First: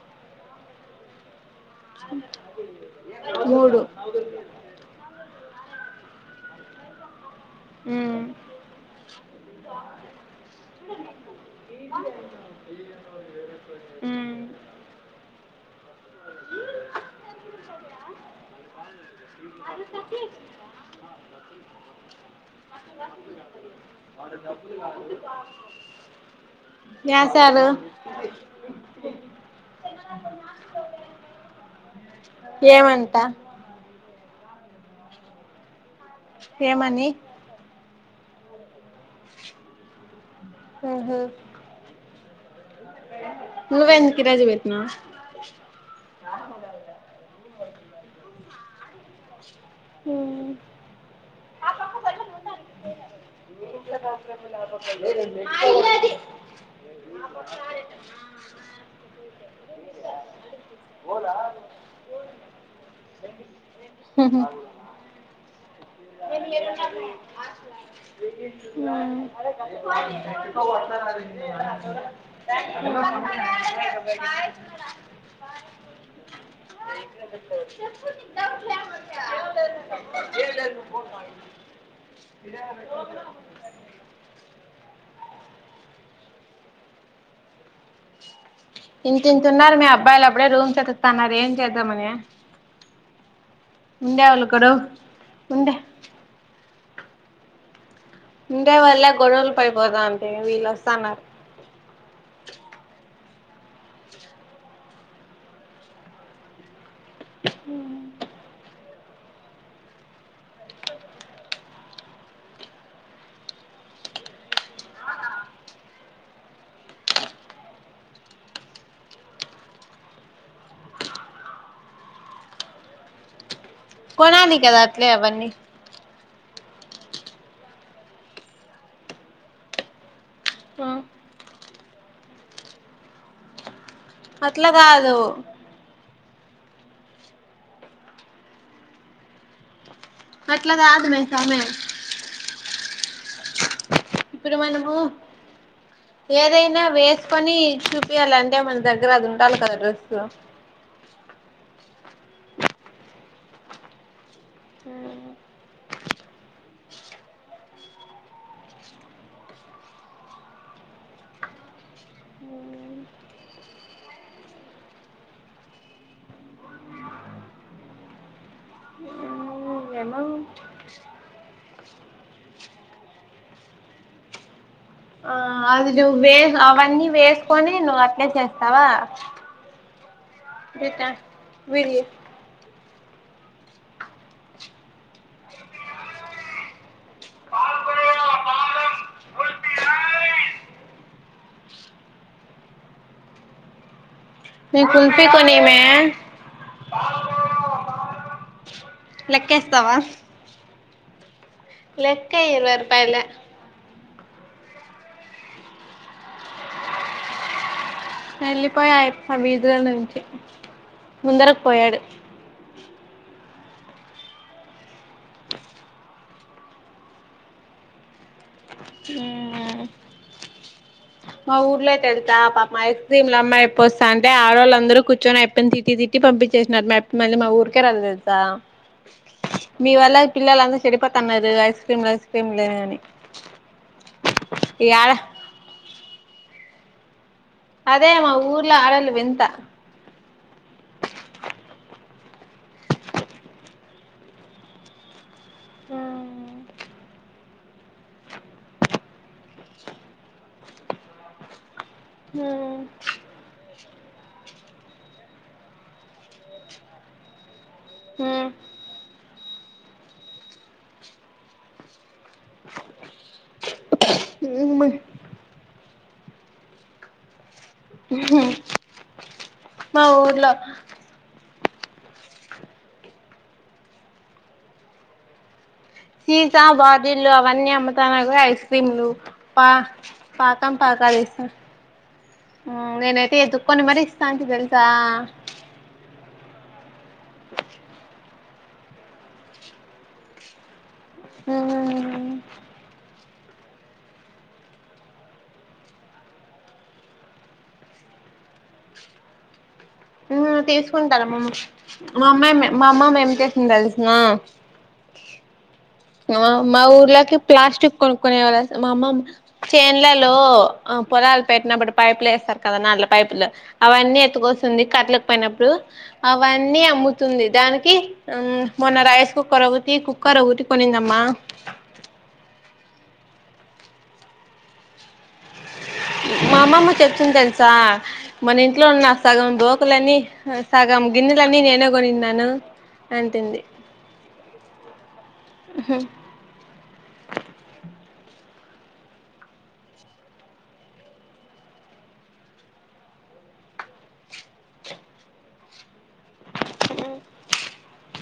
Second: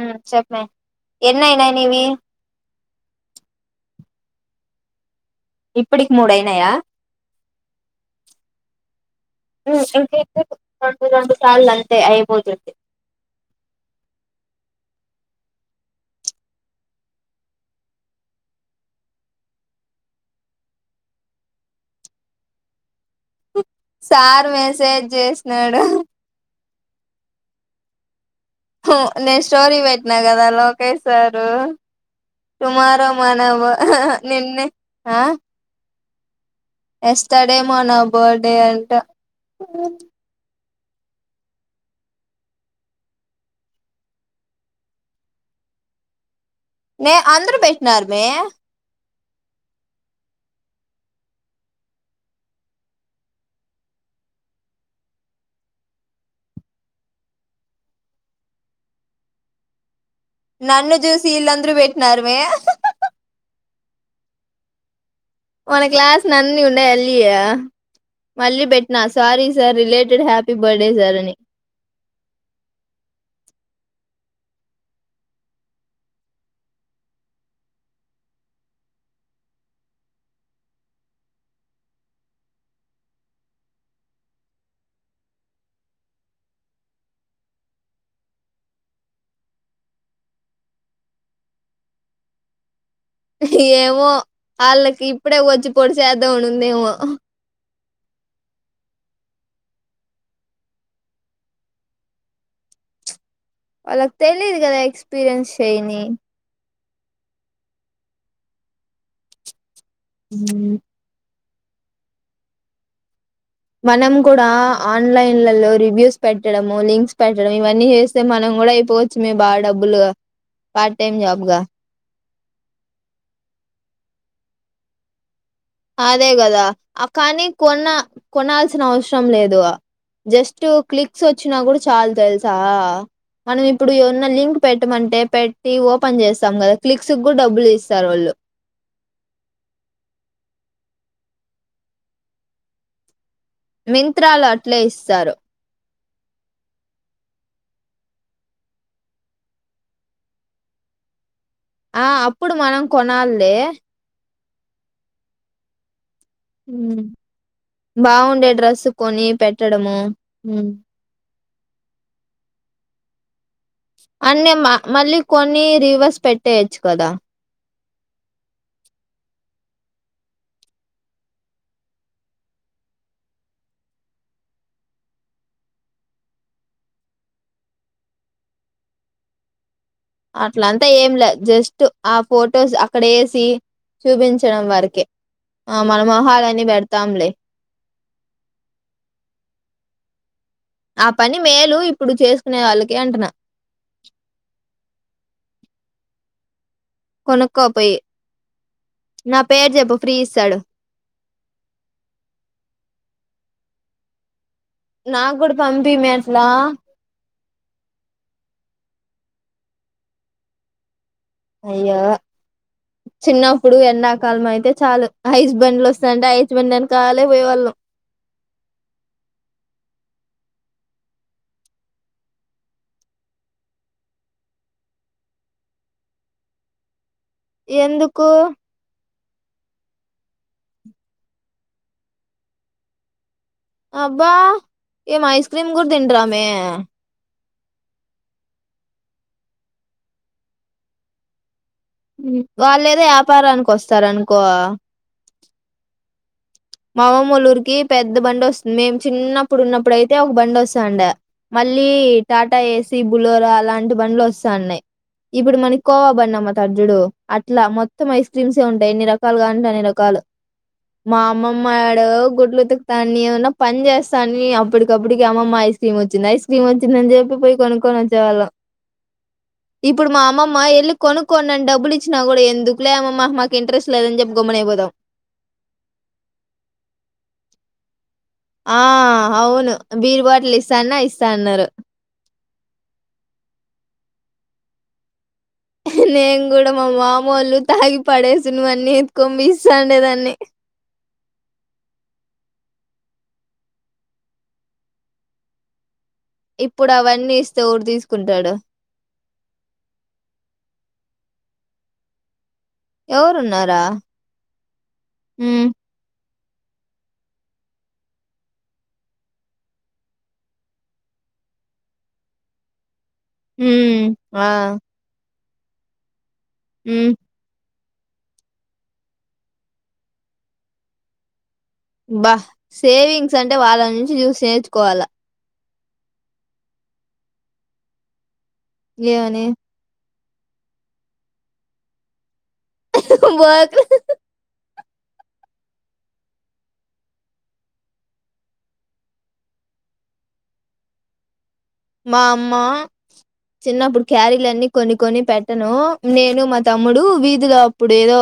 మ్మ్ చెప్పే ఎన్నయినాయి నీవి మూడు నాకు తెల్వది ఇప్పడికి మూడై యినాయా ఉ ఇంకెం సేపు రెండు రెండు సార్లు అంతే అయిపోతుంది అరుంధ కి సార్ మెసేజ్ న్యాసాలు చేసినాడు నువ్వే ఉమ్ నెక్స్ట్ స్టోరీ పెట్టినా కదా లోకేష్ సారు టుమారో ఏమంట మనవు నిన్నే ఆ ఏమని ఎస్టర్డే మనం బర్డే అంట ఆహా నువ్వెందు కిరోజు పెట్టినవ్ మే అందరు పెట్టినరుమే హు మా ఇల్లు అది నన్ను జూసి ఇలాందారు పేట్నారుమే హ హ్మ్ మన క్లాస్ నన్నీ ఉండై ఎళ్లియ హ్యాపీ బర్త్డే సార్ అని మా ఇంతింత ఉన్నారు మే అబ్బాయిలు అప్పుడే రూమ్స్ ఎతుకుతన్నారు ఏం చేద్దామని ఏమో ఉండేవాళ్ళు గొడవ ఆళ్ళకి ఇప్పుడే వచ్చి ఉండే పొడి చేద్దాం అని ఉందేమో ఆ ఉండే వళ్లే గొడవలు పడిపోతా అంటే వీళ్ళొస్తన్నారు అలా తెలిది కదా ఎక్స్ ఎక్స్పీరియన్స్ సైంధి హ ఉమ్ మనం కూడా ఆన్లైన్లలో రివ్యూస్ పెట్టడం లింక్స్ పెట్టడం ఇవన్నీ చేస్తే మనం కూడా అయిపోవచ్చు మే బాగా డబ్బులుగా పార్ట్ టైమ్ జాబ్గా కొనాలి కదా అట్లే అవన్ని అదే కదా కానీ కొన్నా కొనాల్సిన అవసరం లేదు జస్ట్ క్లిక్స్ వచ్చినా కూడా చాలు తెలుసా మనం ఇప్ ఇప్పుడు ఏవరన్నా లింక్ అట్లా కాదు పెట్టమంటే పెట్టి ఓపెన్ చేస్ స్తాం కదా క్లిక్స్ కూడా డబ్బులు ఇస్తారు వాళ్ళు అట్ల కాదుమే సామే మింత్రాలో అట్లే మనము ఇస్తారు ఏదైనా వేసుకొని చూపించాలంటే మన దగ్గర అది ఉండాలి కదా డ్రెస్ ఆ అప్పుడు మనం కొనాలిలే ఆ బాగుండే డ్రస్సు కొని పెట్టడము అన్న మళ్ళీ కొన్ని రివర్స్ పెట్టేయొచ్చు కదా ఏమో ఆ అది నువ్వు వే అవన్నీ వేసుకొని నువ్వు అట్లే చేస్తావా అట్లంతా బేటా ఏం లే జస్ట్ విడి ఆ ఫొటోస్ అక్కడ వేసి చూపించడం వరకే ఆ మనం మహాలన్ని పెడతాంలే ఆ పని మేలు ఇప్పుడు చేసుకునే వాళ్ళకి అంటున్నా మీ కులఫీ కొనీమే కొనుక్కోపోయి నా పేరు చెప్పు లెక్కేస్తావా ఫ్రీ ఇస్తాడు లెక్కేయ్ ఇరవై రూపాయలే నా కూడాడ పంపి మే అట్లా వెళ్ళిపోయా బీద్ర నుంచి ముందరకు పోయాడు అయ్యో చిన్నప్పుడు ఎండాకాలం అయితే చాలు హస్బెండ్లు వస్తున్నాంటే హై హస్బెండ్ అని కావాలి పోయేవాళ్ళం మా ఊర్లోయితే వెళ్తా పాప ఐస్ క్రీమ్లు అమ్మాయి ఎప్ప వస్తా అంటే ఆడళ్ళు అందరుూ కూర్చొని ఎయిపో తిట్టి తిట్టి పంపించేసిన మా మళ్ళీ మా ఊరికే రాల ఎందుకు తెలుసా మీ వల్ళ పిల్లంద చెడిపా తన్నారు ఐస్ క్రీమ్ ఐస్ క్రీమ్ని అబ్బా ఏం ఐస్ క్రీమ్ కూడా తింటమే అదే మా ఊర్లా ఆడలు వెంత వాళ్ళు ఏదో వ్యాపారానికి వస్తార అనుకో మా అమ్మమోలూరుకి పెద్ద బండి వస్తుంది మేము చిన్నప్పుడు ఉన్నప్పుడు అయితే ఒక బండి వస్తాండి మళ్ళీ ళ్ టాటా ఏసి బులోరా అలాంటి బంలు వస్తా ఉన్నాయి ఇప్పుడు మనకి కోవబడి అమ్ముతాడు చూడు అ ఇట్ మొత్తం ఐస్ క్రీమ్స్ ఉంటాయి రకాలు కాగాడి అన్ని రకాలు మా అమ్మమాడగ గుడ్లు ఉతుకుతాని ఏమన్నా పని చేస్తాని అప్పటికప్పుటికి అమమ్మా ఇస్త క్రీమ్ వచ్చంది ఐస్ క్రమ్ వచ్చిందని చెప్పే కొనుక్కని వచ్చే వాళ్ళం ఇప్పుడు మా అమ్మమ్మ వెళ్ళి కొనుక్కడి డబ్బు లి ఇచ్చినా కూడా ఎందుకులే అమమ్మా మాకు ఇంట్రెస్ట్ లేదని చెప్పి గమన అయిపోదాం సీసా బాటిల్న అవన్నీమ్ ఆ అవును బీర్ బాటిల్ పాకం ఇస్తాన్న పాకాలు ఇస్తా అన్నారు నేనైతే ఎదుకని మరి ఇస్తా అంతనికి తెలుసా నేను కూడ మామ మందుతాగి పడే ఇ నువ అన్నీ ఎత్కొ పోయి ఇస్తండెడాన్ని హ ఇప్పుడు అవన్నీ ఇస్తే ఎవరు తీసుకుంటాడు హ్మ్మ్ తీసుకుంటారమ్ మామ్మ మా అమ్మాయిమ్ మ మా అమ్మమ్మ ఏం తెసింది ఎవరున్నారా తెలుసిన హ్మ్ ఆ మా ఊర్లోకి ప్లాస్టిక్ కొనుకునే వాళ్ళు మా అమ్మ చేన్లలో పొలాలు పెట్టినప్పుడు పైపులు వేస్తారు కదా న పైపు లో హ్మ్ అవన్నీ ఆ ఎత్తుకొస్తుంది కట్లు పైనప్పుడు అవన్నీ హ్మ్ అమ్ముతుంది దానికి మన రైస్ కుక్కర్ ఒకటి కుక్కర్ కొనిందమ్మా బా సేవింగ్స్ అంటే వాళ్ళ నుంచి చూసి నేర్చుకోవాలా మామ్మమ్మ చెప్తుంది తెల్సా మన ఇంట్లో ఉన్న నా ఏమని సగం దోకలని సాగామ్ గినిలా నన్ ఏనగోనిన్ నాను బ హ్మ్మ్ మా అమ్మ చిన్నప్పుడు క్యారీలన్నీ కొన్ని కొని పెట్టను నేను మా తమ్ముడు వీధిలో ఇప్పుడు ఏదో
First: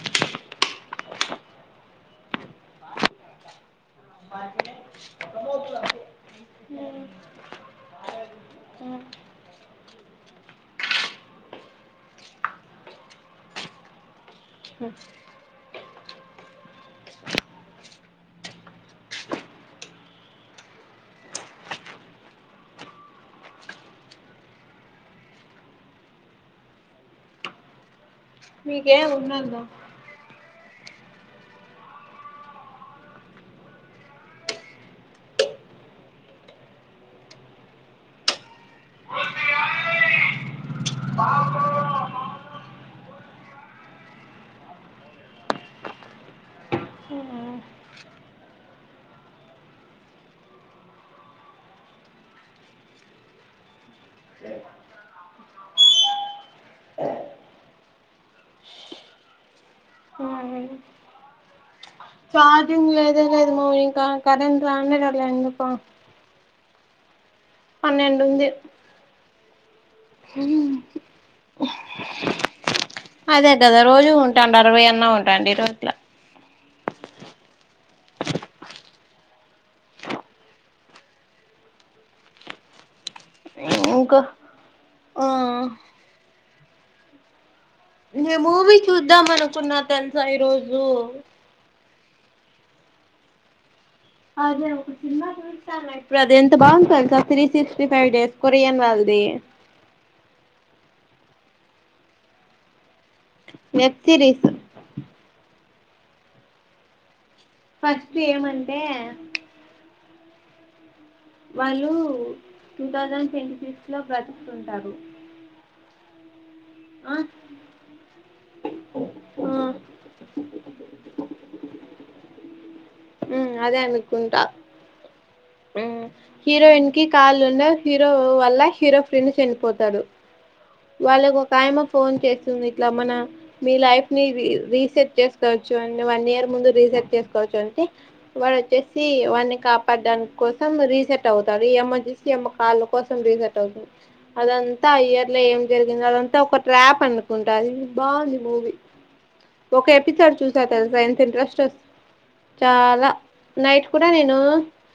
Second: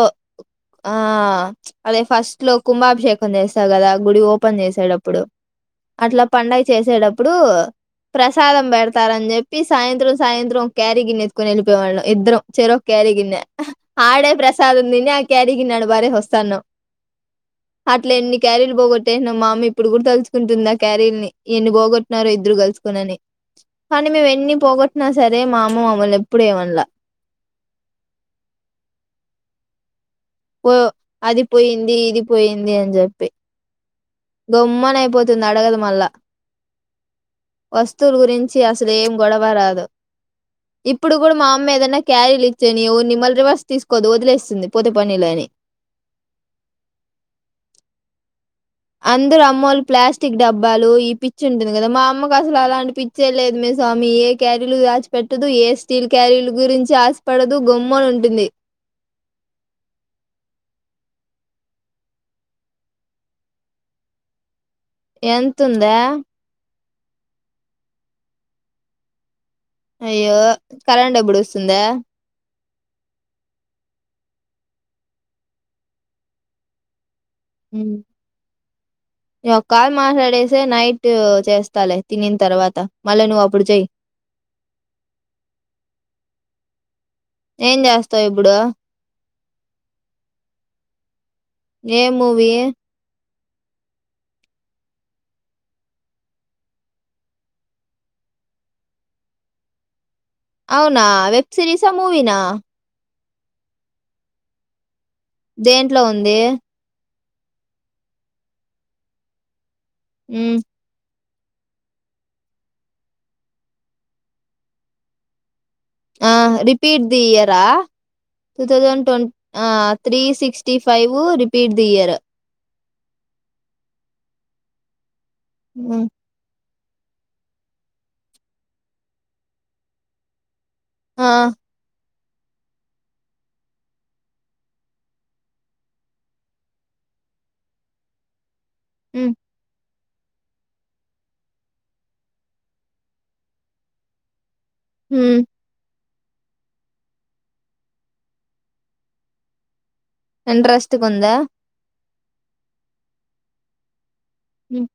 ఆ అదే ఫస్ట్ లో కుంభాభిషేకం చేస్తా కదా గుడి ఓపెన్ చేసాడుప్పుడు అట్లా ప చేసేటప్పుడు ప్రసాదం పెడతారని చెప్పి చెి సాయంత్రం సాయంత్రం క్యారీ గిన్నె ఎత్తుకొని వెళ్ళిపోే వాళ్ళం ఇద్దరం చెర ఒక క్యారిీ గిన్నె ఆడే ప్రసాదం తిని ఆ కారి గిన్ని ఆ వారే వస్తాన్నా్ అట్ల ఎన్ని క్యారీలు పోగొట్టేన్నా మామ ఇప్పుడు కూడా తలుచసుకుంటుందా క్యారీల్ ని ఎన్ని పోగొట్టినారో ఇద్దరు కలుసు ని కానీ మేము ఎన్ని పోగొట్టినా సరే మా అమ్మ అమ్మలు ఎప్పుడ ఏమనల మీకే ఉన్నాందా ఓ అది పోయింది ఇది పోయింది అని చెప్పి గొమ్మన అయిపోతుంది అడగదు మళ్ళా వస్తువుల గురించి అసలు ఏం గొడవ రాదు ఇప్పుడు కూడా మా అమ్మ ఏదనా క్యారీలు ఇచ్చేని నిిమ్మల్ రవర్స్ తీసుకోదు వదిలేస్తుంది పూతే పనిలని అందరు అమ్మోలు ప్లాస్టిక్ డబ్బాలు ఈ పిచ్చి ఉంటుంది కదా మా అమ్మకు అసలు అలాంటి పిచ్చే లేదు మే స్వామి ఏ క్యారీలు దచిపెట్టదు ఏ స్టీల్ క్యారీలు గురించి ఆశపడదు గొమ్మనా ఉంటుంది చార్జింగ్ లేదే లేదు మా ఇంకా కరెంట్ రానే రాలా ఎందుకో ఎంతుందా పన్నెడుంది అయ్యో కరెంట్ ఎప్పుడు వస్తుందా అదే కదా రోజు ఉంటాండి అరవై అన్న ఉంటాండి రోజల ఒక కాలు మాట్లాడేసిే నైట్ చేస్తాలే తినిన తర్వాత మళ్ళా నువ్వు అప్పుడు చెయ్యి ఇంకా ఆ ఏం చేస్తావు ఇప్పుడు కున్న తెలుసా ఈ రోజు ఏ మూవీ అదే ఒక సినిమా చూస్తాన్న ఇప్పుడు అది ఎంత బాగుంటది తెలుస. Three sixty five days Korean వాళ్ళది. అవునా వెబ్ సిరీస్ ఆ మూవీనా వెబ్ సిరీస్ దేంట్లో ఉంది ఫస్ట్ ఏమంటే ఉ వాళ్ళు టూ థౌజండ్ సెంచురీస్ లో బతుకుతుంటారు. ఆ రిపీట్ ది ఇయరా two thousand twenty um three sixty five నువు రిపీట్ దియ్యరు అదే అనుకుంటా ఉ హీరోయిన్ కాల్లు ఉండవ్ హీరో వల్ల హీరో ఫ్రెండ్ చనిపోతాడు. ఆ వాళ్ళకి ఒకయమ్ ఫోన్ చేస్తుంది. ఇట్లా మన మీ లైఫ్ ని రీ రీసెట్ చేసుకోవచ్చు. అ వన్ ఇయర్ ముందు రీసెట్ చేసుకోవచ్చు. అంటే వాడ్ చ్చసి మ్ వాని కప్ పడ్డానికి కోసం రీసెట్ అవుతారు ఇయమ్మను చూస్తే కాళ్ళ కోసం రీసెట్ అవుతుంది. అదం తాయ్యర్ మ్ జరిగింది అది అంతా ఒక ట్రాప్ అనుకుంట బాగుంది మూవీ ఒక ఎప్ ఎపిసోడ్ చూస తెలుసా ఇంట్రెస్ట్గా ఎంత ఉందా ఇంట్రెస్ట్స్ ఉం చాలా నైట్ కూడ్ నేను మ్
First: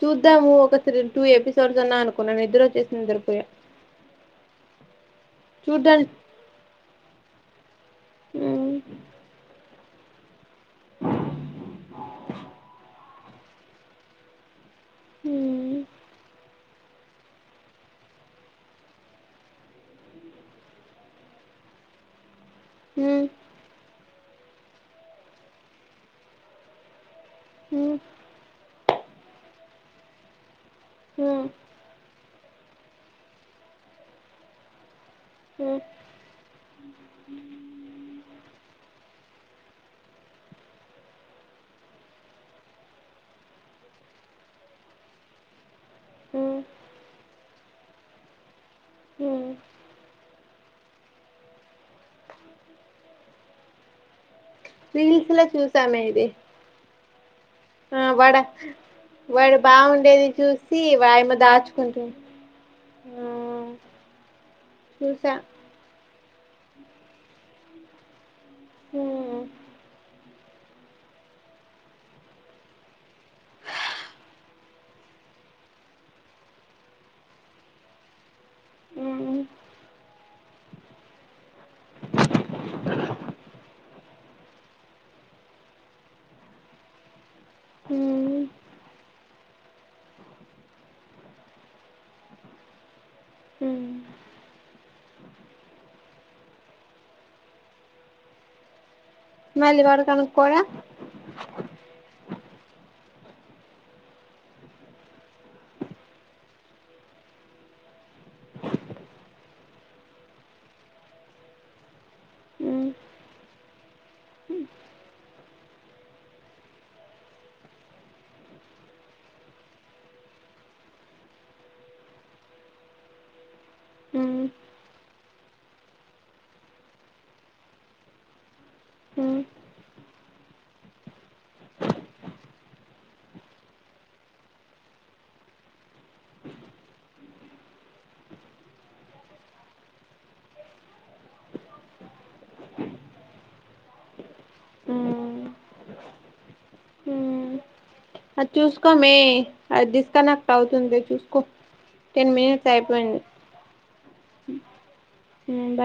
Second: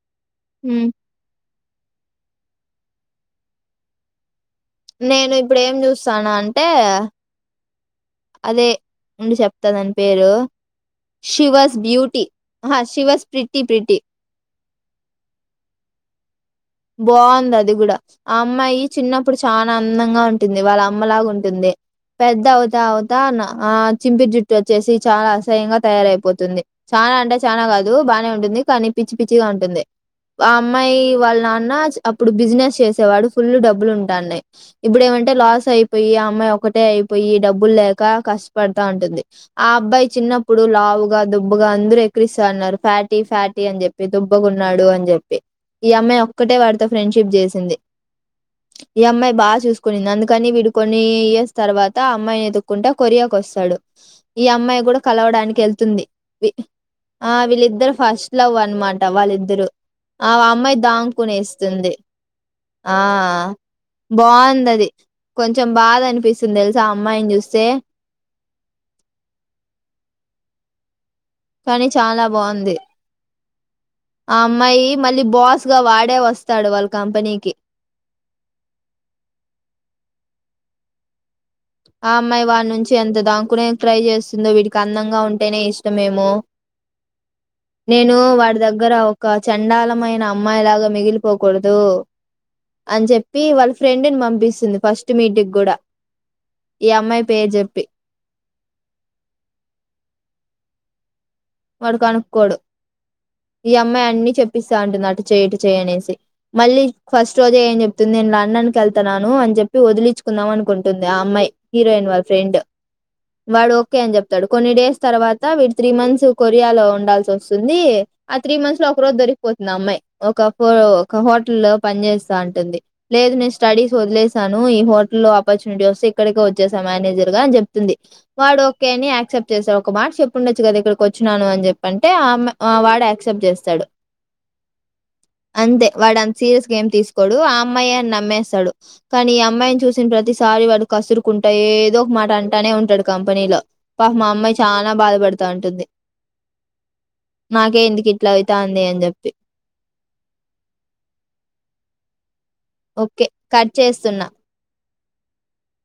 చూద్దాము ఒక మ్ త్రీ ఎపీ చోసన్నా అనుకున్నాను నిద్దరుచ్చేసి నిద్దరుపోయ నేను ఇప్పుడు ఏం చూస్తాను అంటే అదే ఉమ్ ఉండి చెప్ వస్తదని పేరు షి వజ్ బ్యూటీ హా శివ జ్ ప్రిట్టి ప్రిటి ఉమ్ ఉ బాగుంది అది కూడా ఆ అమ్మాయి చిన్నప్పుడు చాన అందంగా ఉంటుంది. వాళ్ళ అమ్మలాగా ఉంటుంది పెద్ అవుత అవుతా ఉమ్ అన్నా ఆ చింపి జుట్ వచ్చేసి చాలా అసహ్యంగా తయారయిపోతుంది. చాలా అంటే చానా కాదు బాగనే ఉంటుంది కానీ పిచ్చి పిచ్చిగా ఉంటుంది అమ్మాయి వాళ్ళ నాన్ అప్పుడు బిజినెస్ చేసేవాడు ఫుల్ డబ్బులు ఉంటండే, ఇప్పుడు ఏమంటే అంటే లాస్ అయిపోయి ఆ అమ్మాయి ఒకటే అయిపోయి డబ్బులు లేక కష్టపడతా ఉంటుంది. ఆ అబ్బాయి చిన్నప్పుడు లావుగా దుబ్బగా అందరూ ఎకరిస్తా అన్నారు ఫ్యాటీ ఫ్యాటీ అని చెప్పి, దుబ్బగాన్నాడు అని చెప్పి. ఈ అమ్మాయి ఒక్కటే వాడితో ఫ్రెండ్షిప్ చేసింది. ఈ అమ్మాయి బా చూసుకునింది, అందుకని వీడు కొన్ని ఇయర్స్ తర్వాత అమ్మాయిని ఎతుక్కుంటా కొరియాకు వస్తాడు, ఈ అమ్మాయి కూడా రీల్స్ లో కలవడానికి చూసామే ఎళ్తుంది, ఇది ఆ వీళ్ళిద్దరు ఆ ఫస్ట్ వాడ లవ్ అనమాట వాడు వాళ్ళిద్దరు, బాగుండేది ఆ అమ్మాయి చూసి దాం వాయమ వస్తుంది, దాచుకుంటు ఆ బాగుందది చూసా కొంచెం బా అనిపిస్తుంది తెలుసా ఆ అమ్మాయిని చూస్తే ఉమ్ కానీ చాలా బాగుంది. ఆ అమ్మాయి మళ్ళీ బాస్ గా వాడే వస్తాడు, వాళ్ళ కంపెనీకి. ఉమ్ ఆ అమ్మాయి వాడి నుంచి ఎంత దాక్కునేకి ట్రై చేస్తుందో వీడికి అందంగా ఉంటు అంటేనే ఇష్టం మేమో నేను హ్మ్ వాడి దగ్గర ఒక చండాలమైన అమ్మాయిలాగా మిగిలిపోకూడదు, అని చెప్ వీ వాళ్ళ హ్మ్ ఫ్రెండ్ని పంపిస్తుంది ఫస్ట్ మీటింగ్ కూడా. ఈ అమ్మాయి పేరు చెప్పి మళ్ళీ వాడు కనుక్కోర వాడు కనుక్కోడు, ఈ అమ్మాయి అన్ని చెప్పిస్తా ఉంటది అటు చేయిటు చేయ్ అనేసి, మళ్ళీ ఫస్ట్ రోజే ఏం చెప్తుంది నేను లండన్కి ఏళ్లుతున్నాను అని చెప్పి వదిలించుకుందాం అనుకుంటుంది ఆ అమ్మాయి, హీరోయిన్ వాళ్ళ ఫ్రెండు హ్మ్ వాడు ఓకే అని చెప్తాడు, కొన్ని డేస్ తర్వాత వీడు త్రీ మంత్స్ కొరియా లో ఉండాల్సి వస్తుంది, ఆ త్రీ మంత్స్ లో ఒక రోజు దొరికిపోతుంది ఆ అమ్మాయ్, ఒక ఒక హోటల్ లో పని చేస్తా ఉంటుంది, లేదు నే స్టడీస్ హ్మ్ వదిలేసాను ఈ హోట్ లో ఆపర్చునిటీ వస్తే ఇక్కడికే వచ్చేసా మేనేజర్ గా అని చెప్తుంది, వాడు ఓకే అని హ్మ్ యాక్సెప్ట్ చేస్తాడు ఒక మాట చెప్పుండచ్చు కదా, ఇక్కడ వచ్చినను అని చెప్పంటే, ఆ అమ్మాయ్ ఆ వాడు యాక్సెప్ట్ చేస్తాడు. అంతే వాడు అంత సీరియస్గేమ్ తీసుకోడు ఆ అమ్మాయి అని నమ్మేస్తాడు, కానీ ఈ అమ్మాయిని చూసిన ప్రతిసారి వాడు కసురుకుంటా ఏదో ఒక మాట అంటానే ఉంటాడు కంపెనీలో. పాపం ఆ అమ్మాయి చానా బాధపడుతా ఉంటుంది. ఉమ్ నాకే ఎందుకిట్లా అది అయితాంది అని చూసుకోమే జెప్పి. అది డిస్కనెక్ట్ అవుతుంది చూసుకో. టెన్ మినిట్స్ అయిపోయింది ఓకే కట్ చేస్తున్నా. బై